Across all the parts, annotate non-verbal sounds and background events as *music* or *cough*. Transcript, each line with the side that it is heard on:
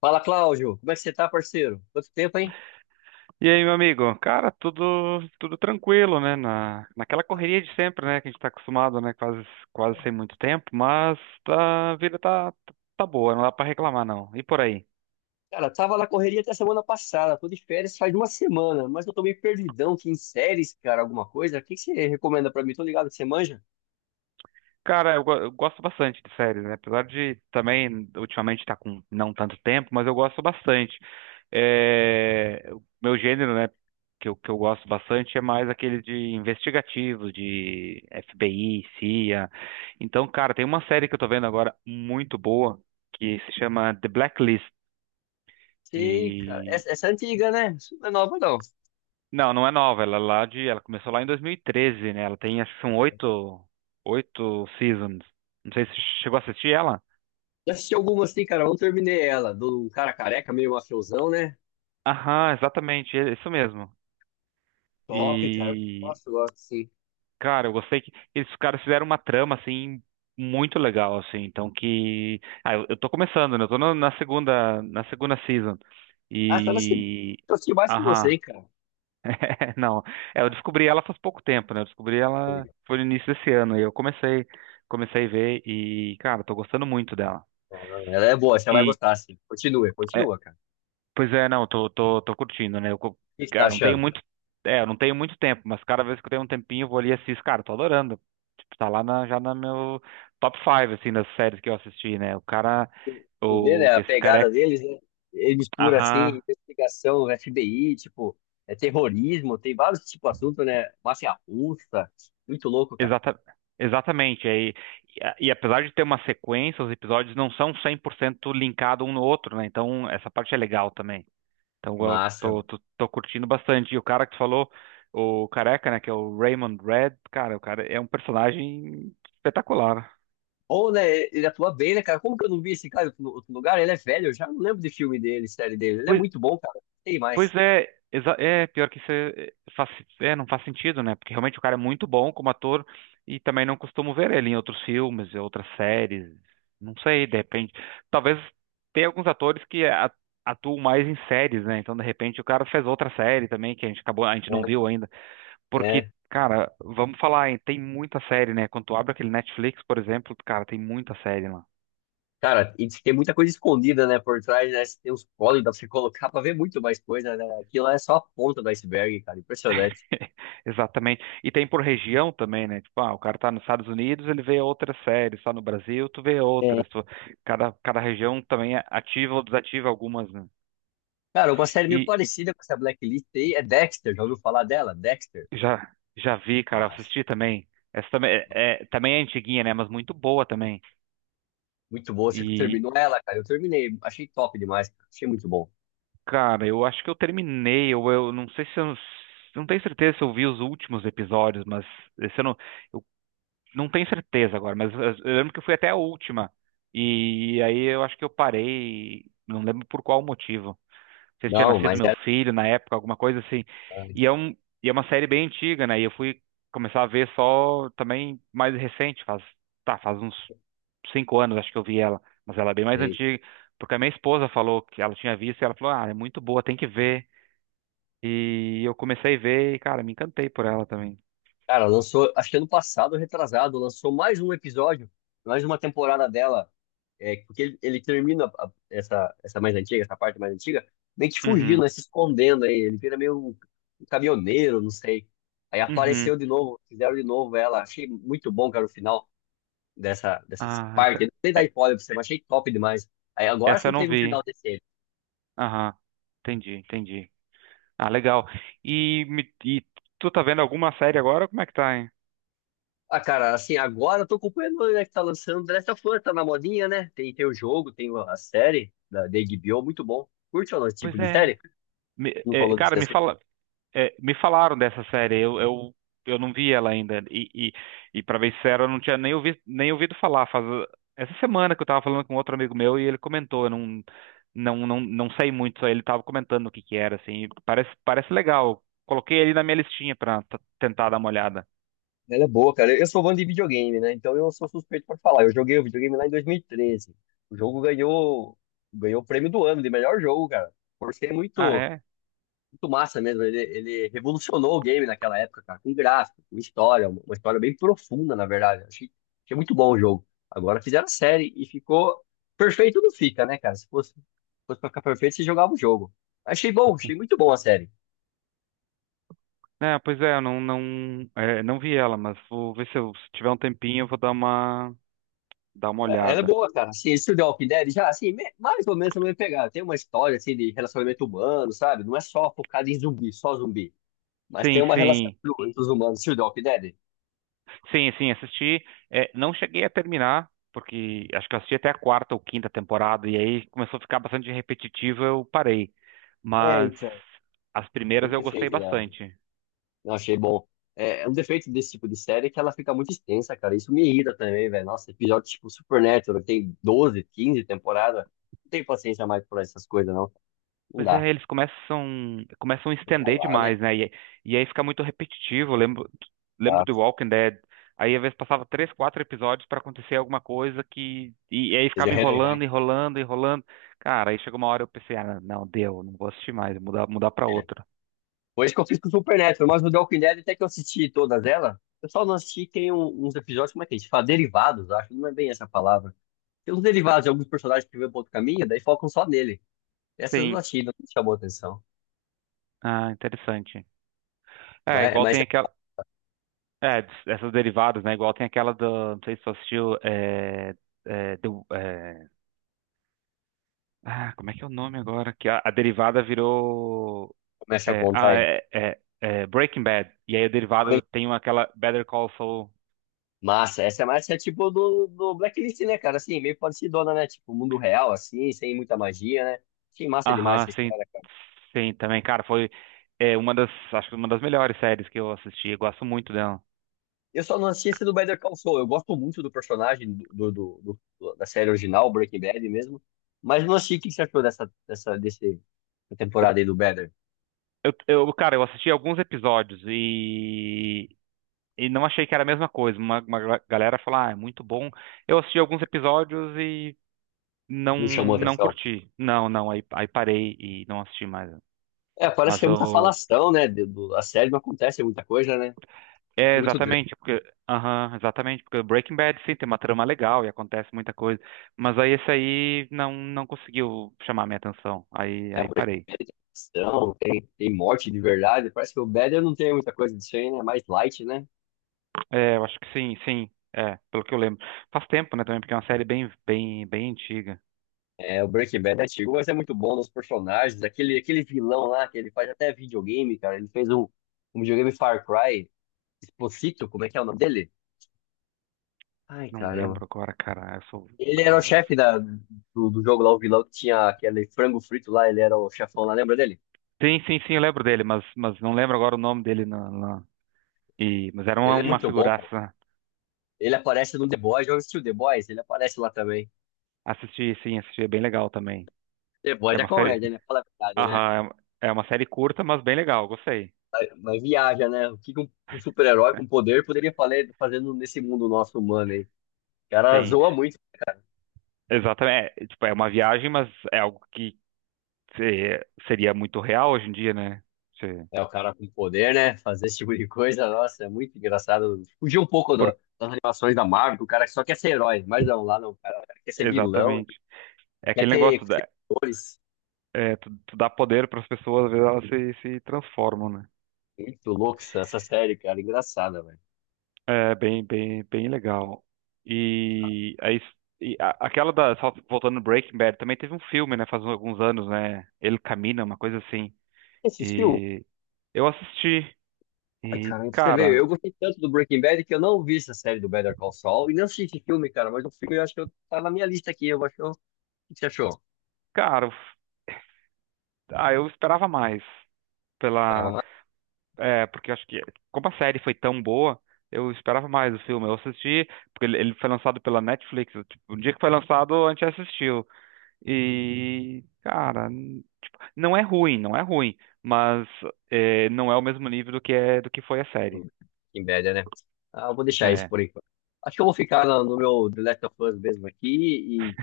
left: Fala, Cláudio. Como é que você tá, parceiro? Quanto tempo, hein?
right: E aí, meu amigo? Cara, tudo tranquilo, né? Naquela correria de sempre, né? Que a gente tá acostumado, né? Quase sem muito tempo, mas a vida tá boa, não dá pra reclamar, não. E por aí?
left: Cara, tava na correria até semana passada. Tô de férias faz uma semana, mas eu tô meio perdidão aqui em séries, cara, alguma coisa. O que que você recomenda pra mim? Tô ligado que você manja?
right: Cara, eu gosto bastante de séries, né? Apesar de também ultimamente estar com não tanto tempo, mas eu gosto bastante. É, o meu gênero, né, que eu gosto bastante é mais aquele de investigativo, de FBI, CIA. Então, cara, tem uma série que eu tô vendo agora muito boa que se chama The Blacklist.
left: Sei, cara.
right: E
left: Essa é antiga, né? Isso não é nova, não.
right: não, não é nova, ela começou lá em 2013, né? Ela tem acho que são oito seasons. Não sei se você chegou a assistir ela.
left: Já assisti algumas, assim, cara. Não terminei ela. Do cara careca, meio mafiosão, né?
right: Aham, exatamente, é isso mesmo.
left: Top, cara.
right: E,
left: Nossa, eu gosto, sim.
right: cara, eu gostei que esses caras fizeram uma trama, assim, muito legal, assim, então que... Ah, eu tô começando, né? Eu tô na segunda season.
left: Ah, tá na segunda.
right: E...
left: Eu assisti mais que você,
right: Aham.
left: hein, cara.
right: *laughs* Não, é, eu descobri ela faz pouco tempo, né? Eu descobri
left: Tá
right: ela
left: ligado?
right: foi no início desse ano, e eu comecei a ver e, cara, tô gostando muito dela.
left: Ah, ela é boa, você vai
right: E...
left: gostar, sim. Continua,
right: é,
left: continua, cara.
right: Pois é, não, tô curtindo, né? Eu, co-
left: O que você tá
right: cara, não tenho
left: achando?
right: muito, eu não tenho muito tempo, mas cada vez que eu tenho um tempinho, eu vou ali e assisto. Cara, tô adorando. Tipo, já no meu top 5, assim, das séries que eu assisti, né? O cara,
left: Você vê, né,
right: o,
left: a
right: esse cara é,
left: pegada deles, né? Ele mistura, assim,
right: aham,
left: investigação, FBI, tipo, é terrorismo, tem vários tipos de assunto, né? Máfia russa, muito louco, cara.
right: exata, exatamente. E apesar de ter uma sequência, os episódios não são 100% linkados um no outro, né? Então, essa parte é legal também. Então, eu
left: Massa,
right: tô,
left: mano.
right: tô, tô curtindo bastante. E o cara que tu falou, o careca, né, que é o Raymond Red, cara, o cara é um personagem espetacular.
left: Ou, né, ele atua bem, né, cara? Como que eu não vi esse cara em outro lugar? Ele é velho, eu já não lembro de filme dele, série dele. Ele é
right: Pois,
left: muito bom, cara. Tem mais.
right: é, pior que isso é, não faz sentido, né? Porque realmente o cara é muito bom como ator e também não costumo ver ele em outros filmes, e outras séries. Não sei, de repente. Talvez tenha alguns atores que atuam mais em séries, né? Então, de repente, o cara fez outra série também que a gente não viu ainda.
left: É,
right: Porque,
left: é.
right: cara, vamos falar, hein, tem muita série, né? Quando tu abre aquele Netflix, por exemplo, cara, tem muita série lá.
left: Cara, e diz que tem muita coisa escondida, né, por trás, né? Tem uns códigos pra você colocar pra ver muito mais coisa, né? Aquilo lá é só a ponta do iceberg, cara. Impressionante.
right: *laughs* Exatamente. E tem por região também, né? Tipo, ah, o cara tá nos Estados Unidos, ele vê outras séries, tá no Brasil, tu vê outras. Cada região também é ativa ou desativa algumas, né?
left: Cara, uma série meio
right: E
left: parecida com essa Blacklist aí é Dexter. Já ouviu falar dela? Dexter?
right: já, já vi, cara,
left: Mas,
right: assisti também. Essa também também é antiguinha, né? Mas muito boa também.
left: muito boa. Você
right: E,
left: terminou ela, cara? Eu terminei. Achei top demais, cara. Achei muito bom.
right: Cara, eu acho que eu terminei, ou eu não sei se eu não tenho certeza se eu vi os últimos episódios, mas esse eu não tenho certeza agora, mas eu lembro que eu fui até a última. E aí eu acho que eu parei, não lembro por qual motivo sei se tinha
left: Não,
right: nascido
left: mas
right: meu
left: era.
right: filho na época, alguma coisa assim. E é um, e é uma série bem antiga, né? E eu fui começar a ver só também mais recente, faz uns cinco anos acho que eu vi ela, mas ela é bem mais
left: E,
right: antiga, porque a minha esposa falou que ela tinha visto e ela falou, ah, é muito boa, tem que ver. E eu comecei a ver e, cara, me encantei por ela também.
left: cara, lançou. Acho que ano passado, retrasado, lançou mais um episódio, mais uma temporada dela. É, porque ele termina essa, essa mais antiga, essa parte mais antiga, meio que fugindo,
right: Uhum,
left: né, se escondendo aí. Ele vira meio um, um caminhoneiro, não sei. Aí
right: uhum.
left: apareceu de novo, fizeram de novo ela. Achei muito bom, cara, o final dessa, dessas
right: Ah, essa,
left: partes. Não sei dar
right: é-
left: spoiler pra você, mas achei top demais. Aí agora
right: essa eu
left: sim
right: não
left: teve um final
right: vi.
left: decente.
right: Aham, entendi, entendi. Ah, legal. E tu tá vendo alguma série agora? Como é que tá,
left: Ah, cara, assim, agora eu tô acompanhando, né, que tá lançando The Last of Us, tá na modinha, né? Tem, tem o jogo, tem a série da HBO, muito bom. Curte ou não esse tipo
right: Pois
left: de
right: é.
left: série?
right: Me-
left: Não
right: é,
left: falou
right: cara,
left: desse
right: me
left: assunto.
right: fala, é, me falaram dessa série. Eu não vi ela ainda. E para bem sincero, eu não tinha nem ouvido falar. Faz essa semana que eu tava falando com outro amigo meu e ele comentou. Eu não, não, não, não sei muito. Só ele tava comentando o que que era, assim. Parece legal. Coloquei ele na minha listinha pra tentar dar uma olhada.
left: Ela é boa, cara. Eu sou fã de videogame, né? Então eu sou suspeito pra falar. Eu joguei o videogame lá em 2013. O jogo ganhou, ganhou o prêmio do ano de melhor jogo, cara. Por ser
right: Ah,
left: muito
right: é?
left: massa mesmo. Ele revolucionou o game naquela época, cara, com gráfico, com história, uma história bem profunda, na verdade. Achei, achei muito bom o jogo. Agora fizeram a série e ficou perfeito, não fica, né, cara? Se fosse, fosse pra ficar perfeito, você jogava o jogo. Achei bom, achei muito bom a série.
right: É, pois é, não vi ela, mas vou ver se eu, se tiver um tempinho, eu vou dar uma
left: É, ela é
right: olhada.
left: boa, cara. Assim, esse The Walking Dead já, assim, mais ou menos também pegar. Tem uma história, assim, de relacionamento humano, sabe? Não é só focado em zumbi, só zumbi. Mas tem
right: Sim,
left: uma relação
right: sim.
left: entre os humanos. Se o The Walking Dead,
right: Sim, sim, assisti. É, não cheguei a terminar, porque acho que eu assisti até a quarta ou quinta temporada, e aí começou a ficar bastante repetitivo, eu parei.
left: é,
right: Mas
left: então,
right: as
left: o
right: primeiras eu gostei
left: defeito dela.
right: bastante.
left: Eu achei bom. É, é um defeito desse tipo de série é que ela fica muito extensa, cara. Isso me irrita também, velho. Nossa, episódio tipo Supernatural, que tem 12 15 temporadas. Não tenho paciência mais por essas coisas, não. Não
right: Pois é,
left: dá.
right: eles começam a
left: Tem que
right: estender
left: rolar,
right: demais,
left: né?
right: né? E aí fica muito repetitivo. Lembro
left: Tá.
right: do Walking Dead. Aí às vezes passava três, quatro episódios para acontecer alguma coisa que. E aí
left: Seja
right: ficava
left: relevante,
right: enrolando. Cara, aí chegou uma hora eu pensei, ah, não, deu, não vou assistir mais, vou mudar para
left: né?
right: outra.
left: Foi isso que eu fiz com o Supernatural, mas o The Walking Dead até que eu assisti todas elas. Eu só não assisti, tem uns episódios, como é que a gente fala? Derivados, acho. Não é bem essa palavra. Tem uns derivados de alguns personagens que vêm para outro caminho, daí focam só nele. Essas eu não
right: Sim.
left: assisti, não me chamou atenção.
right: Ah, interessante. É,
left: Mas,
right: igual
left: mas
right: tem
left: você
right: aquela. É, essas derivadas, né? Igual tem aquela do. Não sei se você assistiu. É, do, é, como é que é o nome agora? Que a derivada virou.
left: começa a
right: É,
left: contar
right: ah,
left: aí.
right: é, é, é Breaking Bad. E aí a derivada tem aquela Better Call Saul.
left: Massa, essa é mais é tipo do, do Blacklist, né, cara? Assim, meio parecidona, né? Tipo, mundo real, assim, sem muita magia, né? Achei massa demais
right: Aham,
left: essa
right: sim.
left: história, cara.
right: Sim, também, cara, foi uma das. Acho que uma das melhores séries que eu assisti. Eu gosto muito dela.
left: Eu só não assisti esse do Better Call Saul. Eu gosto muito do personagem do, do, da série original, Breaking Bad mesmo. Mas não assisti. O que você achou dessa, dessa, desse, da temporada aí do Better?
right: Cara, eu assisti alguns episódios e. E não achei que era a mesma coisa. Uma galera falou, ah, é muito bom. Eu assisti alguns episódios e não
left: Não chamou
right: não
left: atenção.
right: curti. Não, não, aí parei e não assisti mais.
left: É, parece que
right: Mas
left: é muita
right: o
left: falação, né? A série não acontece muita coisa, né? Muito,
right: é
left: muito drama,
right: exatamente porque aham, exatamente porque Breaking Bad sim tem uma trama legal e acontece muita coisa, mas aí esse aí não conseguiu chamar minha atenção. Aí
left: é
right: aí parei.
left: apresentação, tem, tem morte de verdade. Parece que o Better não tem muita coisa disso aí, né? É mais light, né?
right: É, eu acho que sim, sim. É, pelo que eu lembro. Faz tempo, né, também, porque é uma série bem antiga.
left: É, o Breaking Bad é antigo, mas é muito bom nos personagens. Aquele, aquele vilão lá, que ele faz até videogame, cara. Ele fez um, um videogame Far Cry. Esposito, como é que é o nome dele? Ai,
right: Não
left: caramba.
right: lembro agora, cara.
left: Ele era o
right: Cara,
left: chefe da, do, do jogo lá, o vilão que tinha aquele frango frito lá. Ele era o chefão lá, lembra dele?
right: Sim, sim, sim, eu lembro dele, mas não lembro agora o nome dele. E, mas era
left: Ele é
right: uma
left: muito bom, cara.
right: figuraça.
left: Ele aparece no The Boys. Já assistiu The Boys? Ele aparece lá também.
right: Assisti, sim, assisti, é bem legal também.
left: The Boys
right: É
left: é
right: uma série.
left: comédia, né? Fala a verdade, né?
right: Aham, é uma série curta, mas bem legal, gostei.
left: Mas viaja, né? O que que um super-herói com poder poderia fazer, fazendo nesse mundo nosso humano aí? O cara
right: Sim,
left: zoa muito.
right: exatamente. Tipo, é uma viagem, mas é algo que seria muito real hoje em dia, né? Se-
left: É, o cara com poder, né? Fazer esse tipo de coisa, nossa, é muito engraçado. Fugir um pouco
right: por,
left: das animações da Marvel, que o cara só quer ser herói, mas não, lá não, cara, o cara quer ser vilão,
right: exatamente. É
left: quer
right: aquele
left: ter
right: negócio da,
left: cores.
right: é, tu dá poder para as pessoas, às vezes elas se transformam, né?
left: Muito louco essa série, cara, engraçada, velho.
right: É bem legal. E aí, aquela da, só voltando no Breaking Bad, também teve um filme, né, faz alguns anos, né? Ele Camina, uma coisa assim.
left: Você assistiu?
right: E eu assisti
left: Ai,
right: e,
left: cara, pra você vê,
right: cara,
left: eu gostei tanto do Breaking Bad que eu não vi essa série do Better Call Saul e não assisti esse filme, cara, mas o filme eu acho que tá na minha lista aqui, eu acho que eu... O que você achou?
right: cara, ah, eu esperava mais
left: Tava
right: pela,
left: mais
right: Porque eu acho que como a série foi tão boa, eu esperava mais o filme. Eu assisti porque ele foi lançado pela Netflix. Tipo, o dia que foi lançado, a gente assistiu. E, cara, tipo, não é ruim, mas não é o mesmo nível do que é do que foi a série.
left: do Breaking Bad, né? Ah, eu vou deixar isso
right: É,
left: por enquanto. Acho que eu vou ficar no, no meu The Last of Us mesmo aqui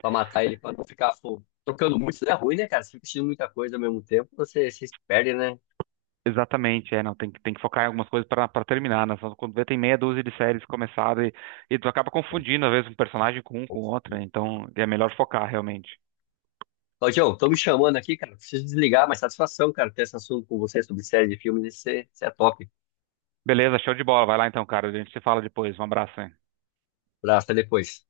left: pra matar ele, pra não ficar pô, trocando muito. Isso é ruim, né, cara? Você fica assistindo muita coisa ao mesmo tempo, você, você se perde, né?
right: exatamente, é, não, tem que focar em algumas coisas para terminar, né? Só quando vê, tem meia dúzia de séries começadas e tu acaba confundindo, às vezes, um personagem com um com outro, né? Então é melhor focar realmente.
left: Claudião, estão me chamando aqui, cara. Preciso desligar, mas satisfação, cara, ter esse assunto com você sobre série de filmes. Isso é top.
right: Beleza, show de bola, vai lá então, cara, a gente se fala depois, um abraço, hein?
left: Abraço, até depois.